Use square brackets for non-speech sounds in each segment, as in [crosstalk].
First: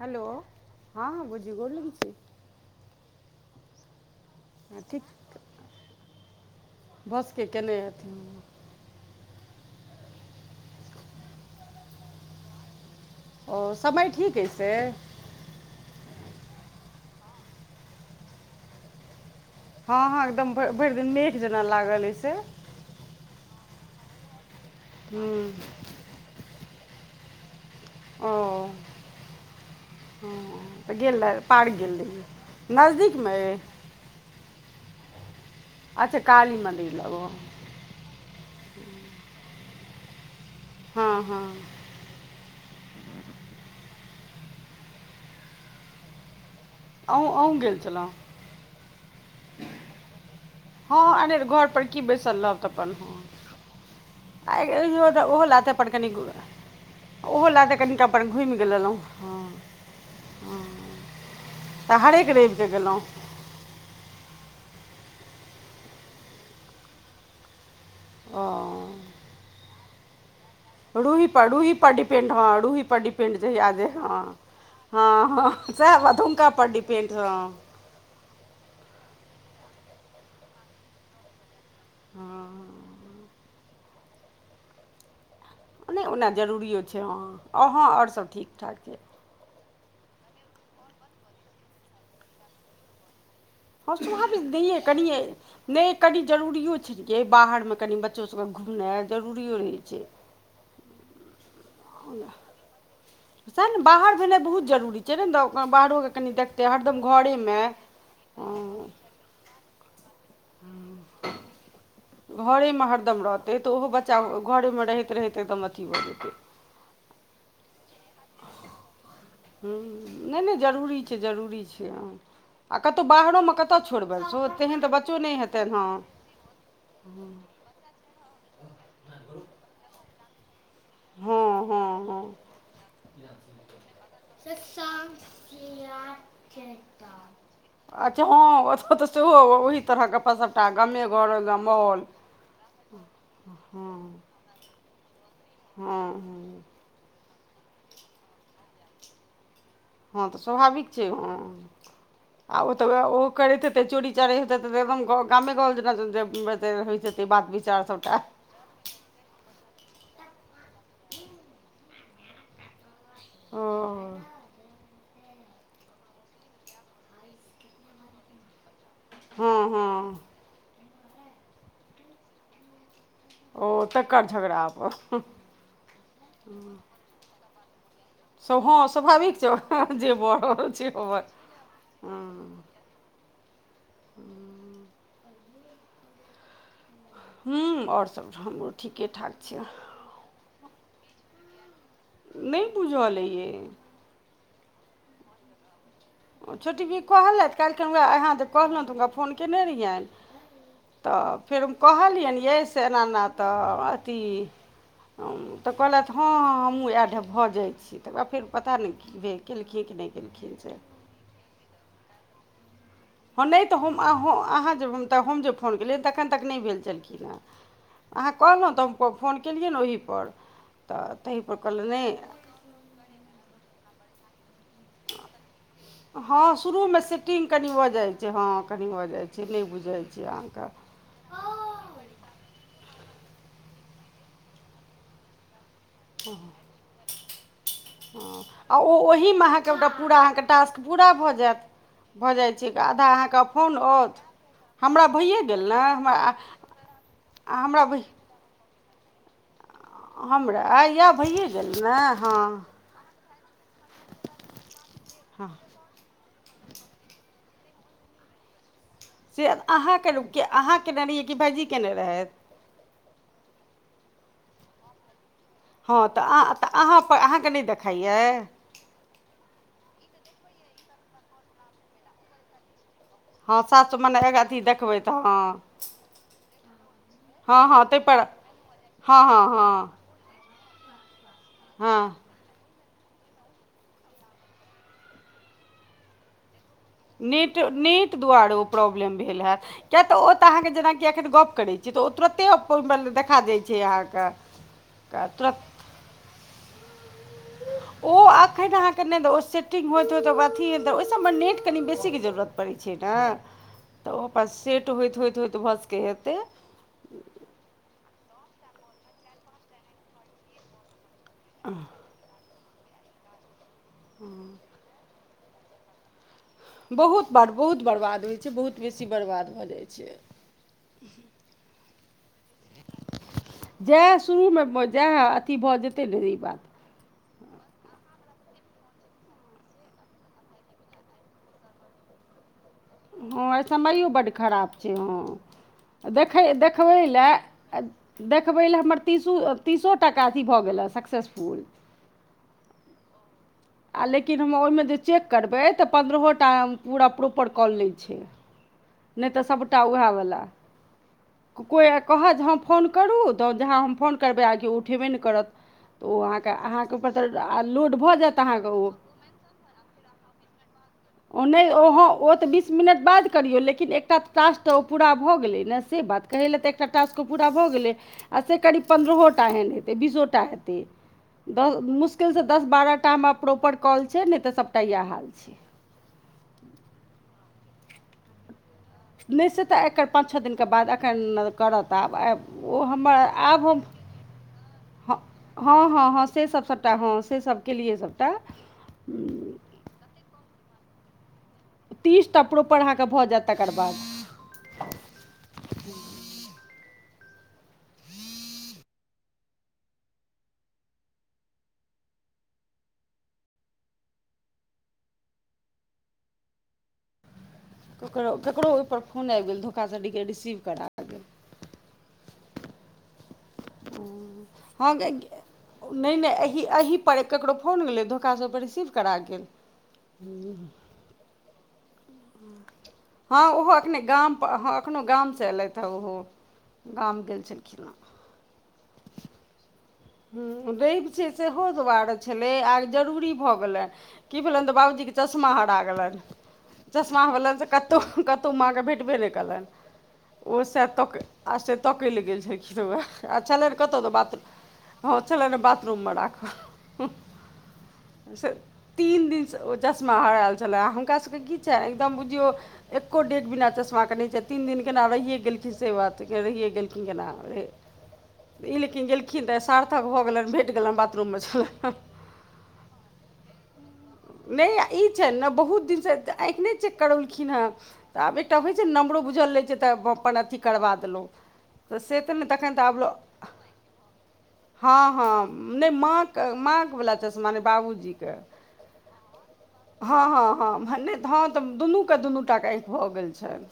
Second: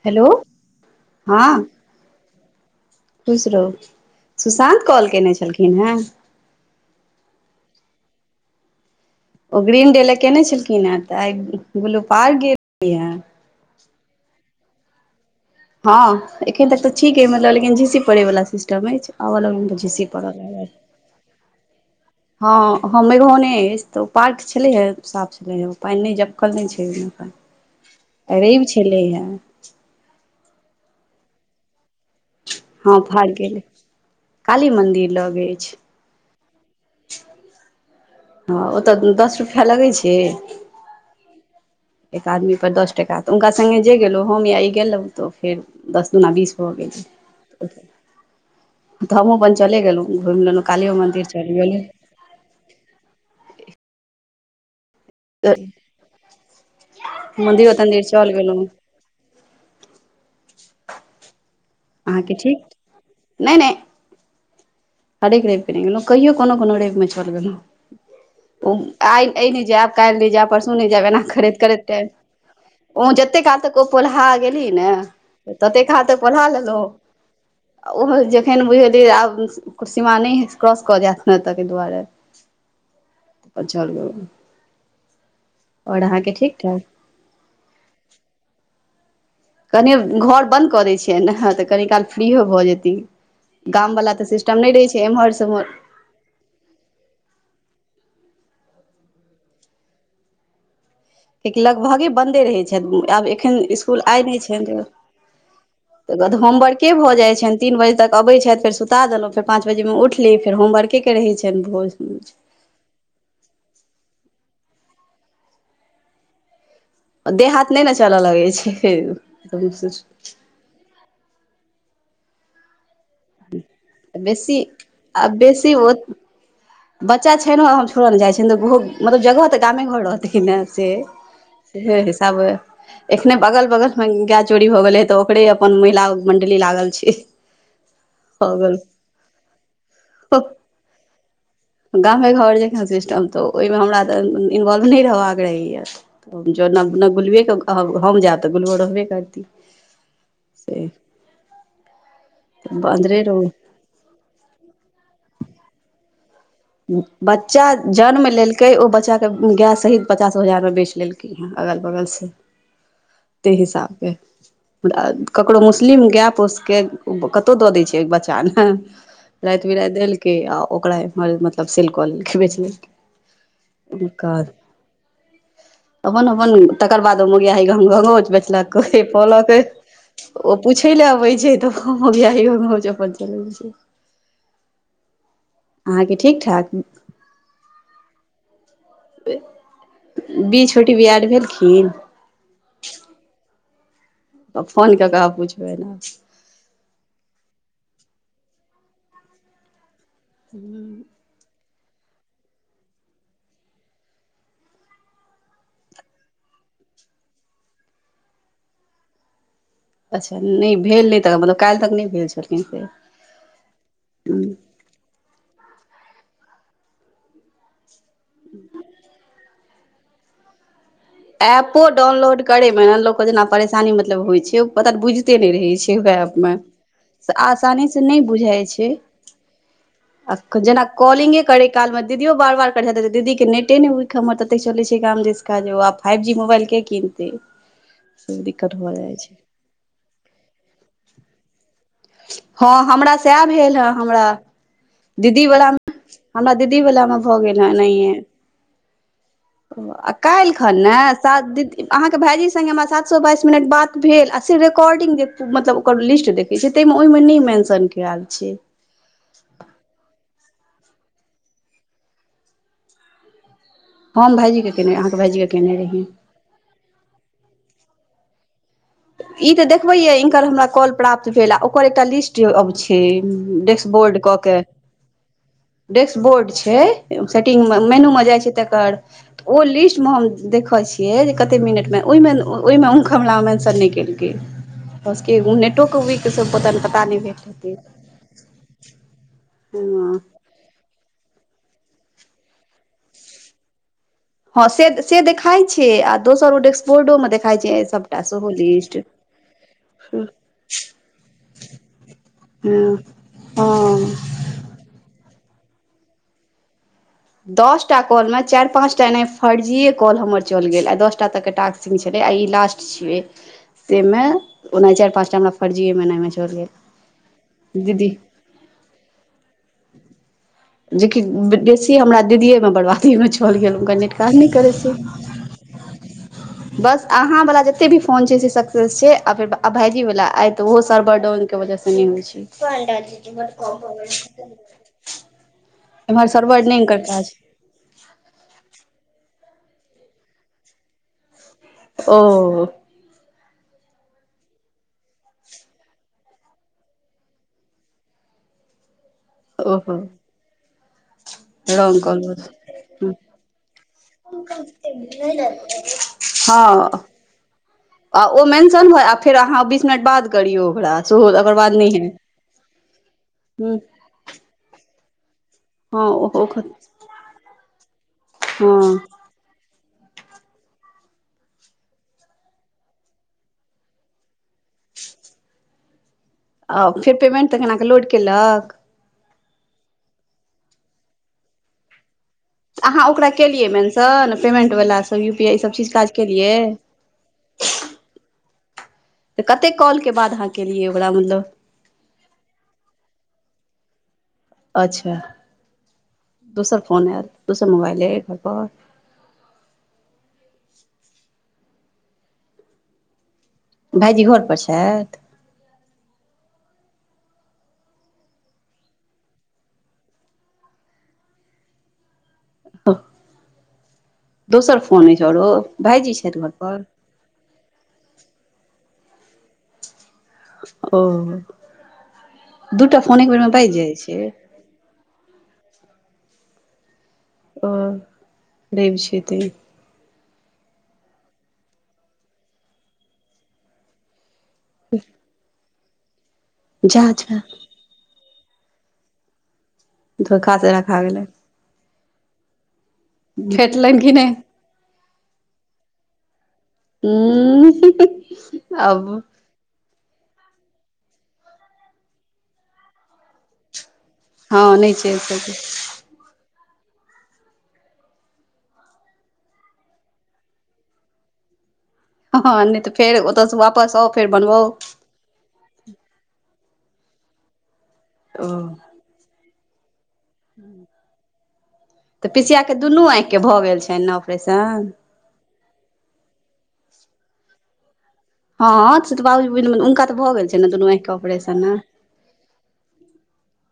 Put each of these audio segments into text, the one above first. Hello हँ हाँ भौजी गौर लगे छि। खुश रहू, हँ, सुशान्त ठीक कॉल केने छलखिन हेँ। भ सकै कनेे हेथिन। ओ ग्रीन डे लय केने छलखिन है तऽ आइ ग्लू पार्क गेल की है। ओ समय ठीक अए से। हँ एखन तक तऽ ठीक अयै, मतलब लेकिन झी- सी परै वाला सिस्टम अइछ। आबलगलुॅ हँ- हँ एकदम भइर दिन मेघ जेना लागल एहि से। हँ हँ मेघोने अइछ तऽ ओ पार्क छलैया साफ हूँ छलैह ओ पाइन नइ झपकल नहि छै ओहि मे का। ओ, ह, तऽ गेलय पार्क गेल रहि। हँ फड़ि गेल काली मन्दिर लग अइछ। अच्छा काली मन्दिर लब ओ, हो। हँ ओ तऽ दस रुपैया लगै छै। हँ -हँ एक आदमी पर दस टाका, तऽ हुनका सङ्गे जे गेलहुँ हम या ई गेलहुँ तऽ फेर दस दुना बीस। भऽ गेल आँहु आँहु गेल छलहुँ। धामो बड। हँ अंनेर घर गेलहुँ पर की बैसल रहब तऽ अपन। आइ गेल जोत त ऽ ओहो तऽ लाथेऽ अपन कनि घु ओहो मन्दिरो लाथे कनि तन्दिर अपन चलि घुमि गेलहुँ गलेलहुँ ह। ह [inaudible] अहाँके ठीक नै - नै। हरेक रइव के नय गेलहुँ कहियो कोनो- कोनो रइवमे चअल गेलहुँ ओ आइ। ऐ नहि जैब काइल नहि जैब परसु। हम नइ जायब ऐना रूही पर करैत- रूही करैत पर टाइम डिपेंड हँ रूही पर ओ डिपेंड जते काल जहिया तक ओ जे हँ पोलाह गेली ने। हँ हँ ततेक सएह खा तो बात पोलाह हुनका पर लेलहुॅ। डिपेंड हँ ओहो जेखेन बुझलियै आब सीमा नहि क्रॉस कऽ जैत। नइ त, तै दुआरे हँ अ छलहुँ। नै ओना ठीक ठाक जरूरियो छै हँ-हँ आओर हॅ आओर सभ ठीक ठाक छै। कनि घर बन्द करै छियैन ने तऽ कनि काल फ्रीओ भऽ जेती। गाम हँ वला तऽ स्वाभाविक सिस्टम नहि नहिये रहै छै कनिये एम्हर स ओम्हर। नहि कनि जरूरियो छैय गे बाहर मे कनि बच्चो सभक घुमनाइ जरूरियो रहै छै। एकि लगभगे बन्दे रहै छैथ आब एखन सएह ने इस्कूल बाहर आइ नहि भेनाइ छइन। बहुत जरूरी छै ने तऽ बाहरोके कनि गत ऽ देखतै होमबर्के हरदम भऽ जाइ छइन घरेमे तीन बजे तक। अबैत छथ फेर हँ सुता देलहुँ फेर पाँच बजेमे उठली फेर होमवर्के के रहै छइन भोज। घरेमे हरदम रहतै तऽ ओहो बच्चा घरेमे रहैत- रहैत एकदम अथी भऽ जेतै। देह हाथ नै नऽ चलऽ लगै छै। हुं नै -नै जरूरी छै जरूरी छै, हँ। आ कतहु बाहरो मे कतौ छोड़बैन स बेसी तेहन तऽ बच्चो आ नहि बेसी हेतनि हँ। ओ बच्चा छैइनो हम छोड़य ने जाइ छैन तऽ गुहु मतलब जगह तऽ गामे घर रहतैन ने से। हँ हँ सेेहे हँ हिसाबे एखने बगल- बगल मे गाय चोरी भऽ गेलै तऽ ओकरे अपन महिला मंडली लागल छै। अच्छा हँ ओतऽ तऽ सेहो ओही तरहके गप्प सबटा गामे घर मोहोल। ऐ घर जेका सिस्टम तऽ ओयमे हमरा तऽ इन्वॉल्व नै रहबाक रहैया हँ हँ जनम अपना गुलुये के कहब हम जायब तऽ गुलुये रहबे करती। हँ तऽ से स्वाभाविक छै हँ आ ओ तऽ अन्दरे रहू कैरतै। ते चोरी चारी हेतै तऽ एवम गामे घर जेना दैबमैथ। बच्चा जन्म लेल। कै ओ बच्चा के गेय सहीत पचासो हजार मे बेच लेलकै हेँ अगल बगल से। तेै ओ हिसाब के। आ ककरो मुस्लिम गेय पोसके कतौ दऽ दैय छै बच्चा। एय हँ हँ रैत-बिरात देलकै आ ओकरा इम्हर मतलब सेल कऽ लेलकै बेच लेलकै। ओ तकर झगड़ा अप अपन अपन तकर बाद ओ मौगिआही घों -घोंघ आउज। सभ बेचलक हँ कोय स्वाभाविक पोलक छै कोय जे भऽ ओ रहल छै पूछैय ले हमर आबै छै तखन मोगिआही घोंघाउज अपन चलू [unintelligible] आहाँके ठीक- ठाक हूँ और सब हमरो ठीके- ठाक छै। बी छोटी बी ऐड भेलखिन। नै बुझलए यै। तऽ फोन कऽ के आब पुछबै। ओ छोटी बी कहलथि कैल्हखिन वैह अहाँ जे कहलौ तऽ हुनका फोन केने रहियैन। तऽ फेर हम कहलियैन यै से एना -एना तऽ अथी। तऽ कहलैथ हँ हमहूँ ऐड भऽ जाय छी तकर बाद फेर पता नै की भेल। देलकै कि नै। अच्छा नै भेल नै तऽ मतलब कैल्ह तक नै भेल छेलखिन से। हँ नै तऽ हम हँ अहाँ जे हम जे फोन केलियै तखन तक नै भेल छलखिन हेँ। आहाँ कहलौ तऽ हम फोन केलियै ने ओही पर तऽ तहीपर कहलैन नै। करै मे न लोकके जेना परेशानी मतलब होय छै। पता बुझिते नै रहै छै ओएह मे हँ शुरूमे से सेटिंग आसानी से नै बुझाइ छै। से नै बुझाइ छै आहाँ। आ जेना कॉलिंगे करै कालमे दीदीओ बार -बार करै छथिन त दीदीक नेटे नै वीक हमर ततेक चलै छै गाम दिसका आप फाइव जी मोबाइलके किनतै तै दिक्कत भऽ जाइ छै। टा पूरा अहाँके टास्क पूरा भऽ जेएत भऽ जाइ छै हँ आधा हमरा अहाँके सएह भेल फोन हे आओत। हमरा हमरा भैए दीदी गेल नेै वलामे हमरा आ हमरा भै। ओ कैलखन हमरा ने यए सात भइए गेल दीन ने आहाँके हँ भाइजी संगे हमरा सात बाइस मिनट बात भेल आ से रिकॉर्डिंग जे हँ मतलब ओकर लिस्ट देखै छियै। तैमे ओइमे नै मेंशन केल छै। से अहाँके लोक किए आहाँ केने रहियै कि भाइजी केने रहैथ। हम भाइजीके केने आहाँके भाइजी के। हँ त आ आहाँ तऽ आहाँ पर अहाँकेँ नै देखाइए। ई त देखबैए जे इनकर हमरा कॉल प्राप्त भेल आ ओकर एकटा लिस्ट अब छै। हँ डेस्क सात सए बोर्ड मने कऽ के अथी देखबै तऽ हँ डेस्क बोर्ड छै हँ सेटिंग मे हँ मेनू ताहिपर मे जाय छै तऽ तऽ हँ हँ ओ हँ लिस्टमे हम देख छिअइ जे कते हँ मिनटमे ओयमे -ओयमे अहुँके हमरामे शन नै केलकै भऽ सकैए ओ नेटोके वीक सँ पतानै। नेट- नेट दुआरे ओ प्रॉब्लम भेल हेएत किए तऽ हँ ओ। अहाँके जेनाकि एखन गप करै छी त ओ तुरते अपन बला देखा जाइ छै अहाँके। हँ से - से देखाय तुरत छै आ दोसर ओ डेेक्स बोर्डो में देखाइ छै। ओ सभटा सेहो अखन लिस्ट अहाँके नै द ओ सेटिंग होइत हँ होइत ओकरा अथी द ओइ सभ मे नेट कनि बेसी के जरूरत परै छै ने। हॅं ओकरा सेट होइत होइत होइत भ सकैए हेतै। दस टा कॉल मे चारि पाँच टा एनाहि फर्जीए कॉल हमर चल गेलए दसटा तक टास्क आ ई लास्ट छियै तै मे ओना चारि पाँचटा हमरा फर्जीए बनेने छै। बहुत बाद बहुत बर्बाद होइ छै बहुत बेसी बर्बाद भ जाइ छै। जे कि बेसी हमरा दीदीए मे बरबादी मे चल गेल हुनकर नेट जएह काज नै करै शुरूमे छै। जएह अथी भऽ जेतै ने ई बात बस अहाँ वला जते भी फोन छै से सक्सेस छै आ फेर आ भाइजी बला आइ ते ओहो सर्वर डाउन के वजह से नै होइ छै। हँ आइ समयो बड्ड खराब [unintelligible] छै हँ एम्हर देखै सर्वर नहि देखबै हिनकर ले काज देखबै ले हमर तीसू तीसो टा काफी भ गेलए सक्सेसफुल, ओ आ लेकिन हम ओहिमे जे चेक करबै तऽ पन्द्रहो टा पूरा प्रोपर काॅल नै छै नहि तऽ सभटा ओहो उएहवला कोइ रौंग कॉल कहत जे हम फोन भऽ करू तऽ जहाँ हम फोन करबै आ की ओ उठेबे न‌इ करत। तऽ ओ अहाँके अहाँके हँ ओकर तऽ आ लोड भऽ आ जायत अहाँके मेंशन ओ होय आ फेर अहाँ बीस मिनट बाद करियौ ओकरा सेहो ओ ओकर नहि बाद ओ हॅं हैत ओ तऽ बीस मिनट बाद करियौ ह लेकिन एकटा तऽ टास्क तऽ ओ पूरा भऽ गेलै ने। से हँ बात ओ कहै ले तऽ एकटा टास्क ओ पूरा भऽ गेलै आ से करीब हँ पन्द्रहोटा एहन हेतै बीसो टा। टा हेतै। दस मुश्किल सँ दस बारह टा हमरा प्रॉपर कॉल छै नहि तऽ सबटा येएह हाल छै। आ फेर पेमेन्ट तखन, अहाँ के लोड केलक? नै से तऽ एकर पाँच छह दिन के बाद एखन करत आब आ ओ अहाँ हमर ओकरा आब केलियै हम मेंशन पेमेंट वला सब यू पी आई ई सब हँ चीज हँ काज हँ से केलियै सब सब हँ से सभ केलियै सबटा। तऽ कतेक कॉल के बाद अहाँ कलियै ओकरा मतलब? तीस टा प्रोपर अहाँके भऽ जायत तेकर बाद, अच्छा दोसर फोन आयल, दोसर मोबाइल ऐ घर पर? भाइजी घर पर छैथ? ककरो ककरो ओहिपर फोन आईब गेल धोखा से देखियो रिसीव करा गेल। दोसर हँ फोन अछि आउरो, भाइजी छैथ घर पर? पर ककरो फोन गेलै धोखा ओइ पर रिसीव करा गेल। ओह दूटा फोन एक बेर मे बाइज जाइ छै? अखनो गाम से एलैथ हऽ ओहो गाम गेल ओ छलखिन रैब छै तैं। हुं रैब छै सेहो दुआरे छलै आ जरूरी भऽ गेलैन। की भेलैन तऽ बाबूजी के चश्मा हरा गेलैन जा चश्मा जा भे कतहु कतहु माँ के भेटबे नहि केलैन। धोखा ओ से सेएह रखा तकैय गेलै आ से तकैय लए गेल छलखीन हें वेह आ छलैन फेटलनि कतऽ कि त बाथरुम मे। नहि हँ छलैन हें बाथरूम मे राखल से उंह आब तीन दिन से ओ चश्मा हरायल छलेए हुनका सबके की छै एकदम बुझियौ एको डेग बिना चश्मा के नै से हँ तीन दिन नहि केना छै रहीये गेलखिन, से बात देखियौ रहिए गेलखिन केना, ई लेकिन गेलखिन दस सार्थक भऽ गेलैन भेट गेलैन बाथरूम मे छलैन। हँ न‌इ त फेर ओतऽ स वापस आउ। फेर बनबाउ न‌इ ई छैन ने बहुत दिनसँ आँखि न‌इ चेक करबेलखिन हें। तऽ आब ओ एकटा होइ छै न नम्बरो बुझल रहै छै तऽ तखन अथि करबा देलौ से त तऽ न‌इ तखन पिसियाके त आब दुनू आँखिके भऽ गेल छनि ने ऑपरेशन हां हँ न‌इ माँ के माँ वला चश्मा नै बाबूजीके। हँ से तऽ बाबुजी के बुझलौं, हुनका तऽ हँ भऽ गेल छैन ने हँ दुनू हँ आँखि के नहि हँ ऑपरेशन तऽ ने। दुनूके दुनू टाके आँखि भऽ गेल छनि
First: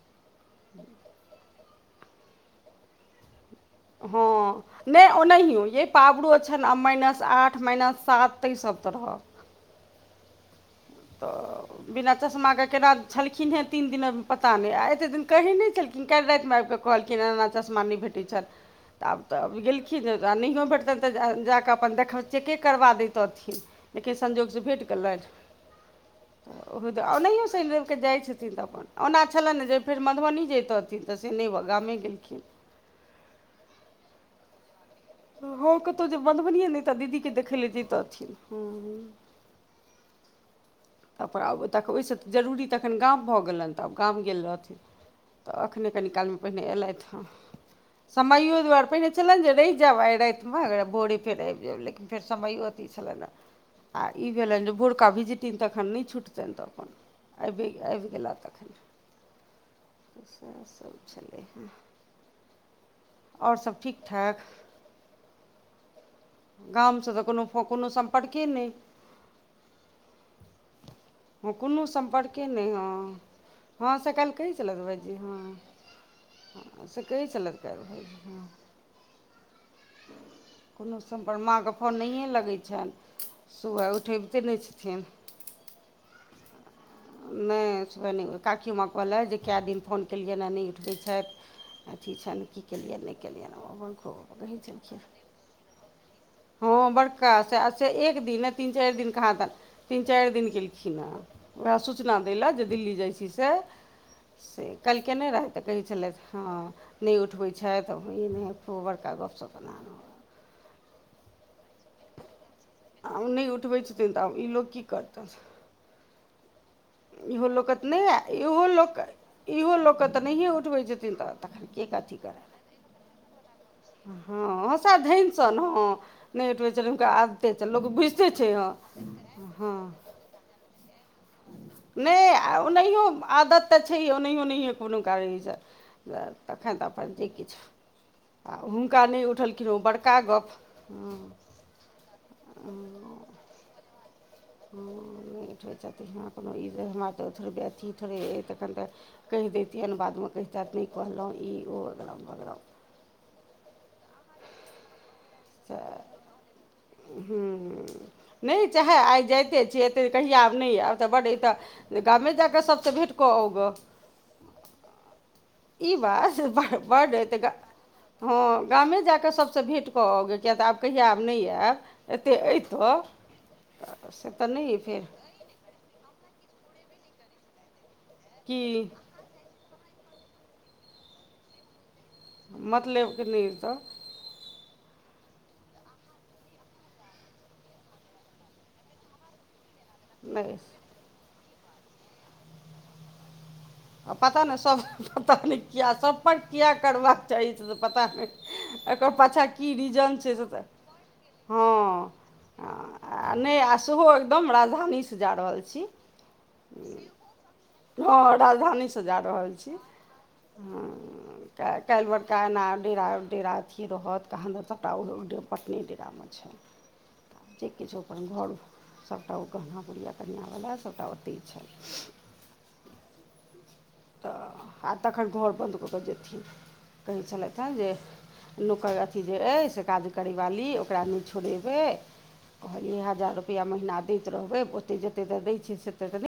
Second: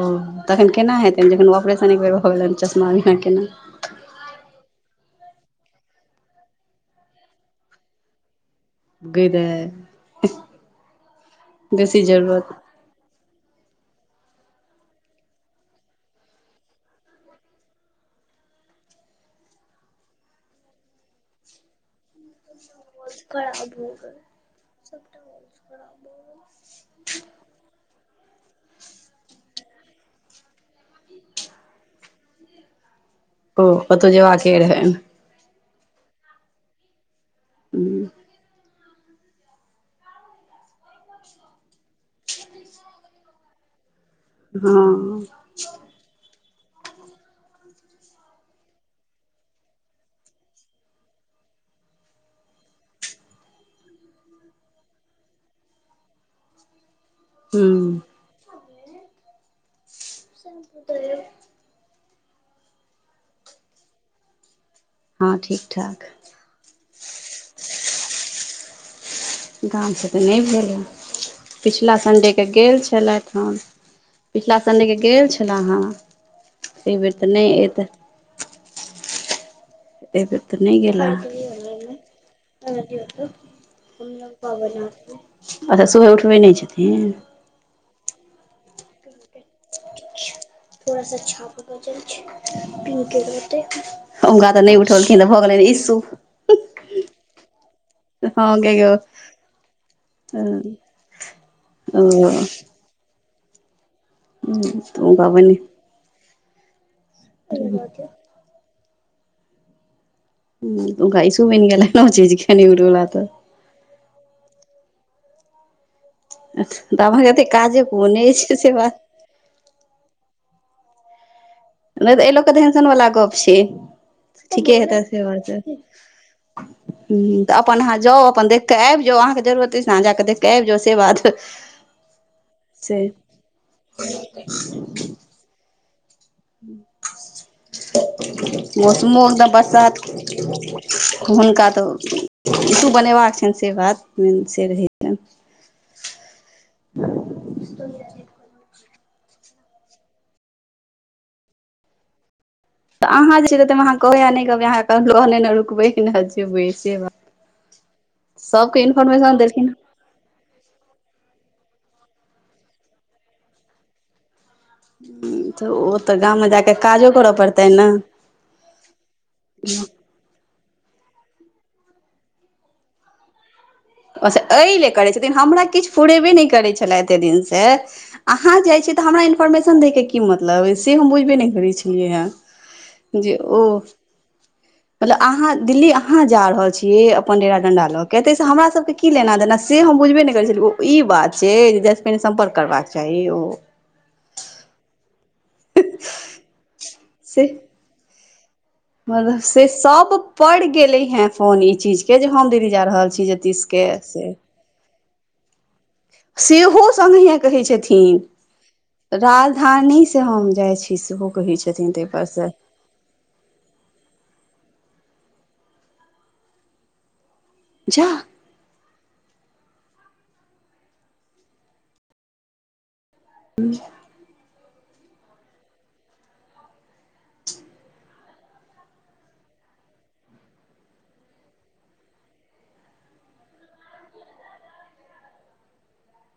ओ तखन केना हेतैन, जखन ऑपरेशन एक बेर भऽ गेलैन चश्मा बिना केना हँ न‌इ ओनाहियो यै पाबरो छैन आब माइनस आठ माइनस सात तैय स गे दाय। त बिना चश्मा के केना छलखिन हेँ तीन दिनमे पता न‌इ आ एतेक दिन कहै न‌इ छलखिन, काल्हि रातिमे आबिकऽ कहलखिन एना एना चश्मा न‌इ भेटल। ठीक छैन तऽ आब तऽ गेलखिन त नहियो भेटतैन तऽ जाके अपन देखौथिन। चेके करबा देैतथिन लेकिन संजोगसँ भेट गेलैन। तऽ ओ ओनहियो श‌नि रवि के जाइत छथिन तऽ अपन ओना छलैने जे फेर मधुबनी जैतथिन तऽ से नै गामे गेलखिन। ओ ओतऽ जेबाक रहैन। हँ कतहु जे मधुबनीये न‌इ तऽ दीदीके देखय लेल हँ जैतथिन हुं। त पर आब ओ तऽ ओहिसँ जरूरी तखन गाम भऽ गेलनि त आब गाम गेल रहथिन हूँ त एखने कनिकालमे पहिने अयलथि हँ। समैयो दुआरे, पहिने छलनि जे रहि जायब आइ रातिमे भोरे फेर आबि जायब लेकिन फेर समैयो अथि छलैने, आ ई भेलनि जे भोरका विजिटिंग त तखन नै छुटतनि तऽ अपन आबि गेला तखन। सएह सभ छलै हेँ, और सभ ठीक ठाक। हँ ठीक ठाक गाम सँ तऽ कोनो फोन कोनो संपर्के नै। गाम सँ तऽ नहि भेल हेँ, हँ कोनो पिछिला संडे के सम्पर्के नहि गेल हँ छलथि हें। हँ से काल्हि कहै पिछला छलथि संडे के भाइजी गेल छलाहें। हँ से कहै छलथि काल्हि खन। ऐबेर तऽ नहि कोनो सम्पर्क गेलाहे। माँके फोन नहिए लगै छनि सुबह उठबिते नहि छथिन अच्छा सुबह उठबै नहि छथिन। नहि सुबह नै, काकीयो माँ कहलैथ जे कए दिन फोन केलियैन ह नहि उठबै छथि अथि छनि की केलियनि नहि केलियनि अपन खूब हुनका कहै तऽ नहि छलखिन उठौलखिन तऽ भऽ गेलनि हें। इशू हँ बड़का से अच्छा एक दिन हँ ने तीन गे गो चारि दिन कहाँ दन तीन चारि दिन गेलखिन हे। वैह ओ सूचना दै ले जे दिल्ली जाइ छी से, से काल्हि हुनका केने रहैथ बनि तऽ कहै छलथि। हँ नहि उठबै छथि ई नहि, बड़का गपशप एना ओना ह त हुनका इसू बनि गेलनि ओ चीज के, नै उठबै छैथ आब नहि उठबै छथिन तऽ आब ई लोक की करतनि। तऽ अहाँके एते इहो लोक त काजे नहि कोन आ अछि इहो से बात लोक। इहो लोकके तऽ नहिए उठबै छथिन तऽ तखैन। नहि तऽ एहिलोक के एहन सन बला गप छै, हँ ठीके हँसा हेतथि। धनि ह सन हँ नहि उठबै छथिन हुनका आदते तऽ छनि अपन लोक अहाँ जाउ, बुझिते अपन छै देखि हँ कऽ आबि जाउ अहाँके जरूरत अछि हँ त अहाँ जा कऽ देखि कऽ आबि जाउ से बात नहि आ से ओनहिओ आदत तऽ छैहे, ओनहिओ नहिए कोनो कारण से। तखन तऽ अपन जे किछ, आ हुनका नहि मौसमो एकदम उठेलखिन बरसात बड़का गप, हँ। हुनका तऽ इसु बनेबाक छैन से बात मेन से रहै हेतैन। थोड़े चाहते हमरा कुनो ई हमरा तऽ थोड़े अथी थोड़े ए तखन तऽ कैह दैतियेन बादमे कैहतैत नै कहलौ ई ओ अगरम बगरम। तऽ अहाँ जे छैे से तै मे अहाँ कहबै आ नै कहबै अहाँ के कहत लोक नै ने से रुकबै ना जेबै से बात, हूँ सबके इन्फोरमेशन देलखिन ते कहिया आएब नै आएब तऽ बड ई तऽ गामे जा के सबसे भेट कऽ आउ गऽ। हुं। ई बात बड, बड ऐ तऽ ग पड़तै ने हां गामे जाकऽ सबसे भेट कऽ आउ गे किया तऽ आब कहिया आएब नै आएब एते ऐ तऽ से अच्छा तऽ ए नहि अइ लेल फेर करै छथिन, हमरा किछ फुरैबे नै करै छला एते दिन से। अहाँ की जाय छियै तऽ हमरा इन्फॉर्मेशन दैके की मतलब से हम बुझबे नै करै छलियै या। मतलबके जे नहि अइ ओ तऽ मतलब अहाँ, दिल्ली अहाँ जा रहल छी अपन डेरा डंडा ल के तैसे हमरा सब के की लेना-देना से हम बुझबे नै करै नहि छलियै ओ ई बात छै जे जाय से पहिने सम्पर्क करबाक चाही ओ। आ पता नै सब पता नै किया संपर्क किया करबाक चाही। से पता नै। एकर मतलब पाछा से की सभ रीजन छै से तऽ पड़ि गेलै हेँ फोन ई हां चीजके जे हम आ दीदी जा रहल छी आ नै आ जतीशके सेहो से एकदम राजधानी से जा रहल छी। सेहो संगहिये कहै छै थी, हँ राजधानीसँ जा रहल छी राजधानी से हम जाय छी सेहो कहै छथिन तै पर [unintelligible] ना डेरा-डेरा अथीये रहत कहाँ दन सबटा उ डे पटने डेरा मे छैन। जे किछो जा अपन घर सबटा ओ गहना गुड़िया कनिया बला सबटा ओते छै। हुं। तऽ आर तखन घर बन्द कऽ कऽ जेथिन कहै छलैथ हें जे नौकर अथि जे अय से काज करै वाली ओकरा नै छोड़ेबै। कहलियै हजार रुपया महीना दैत रहबै ओते जेते तऽ दै छी से ते तऽ नै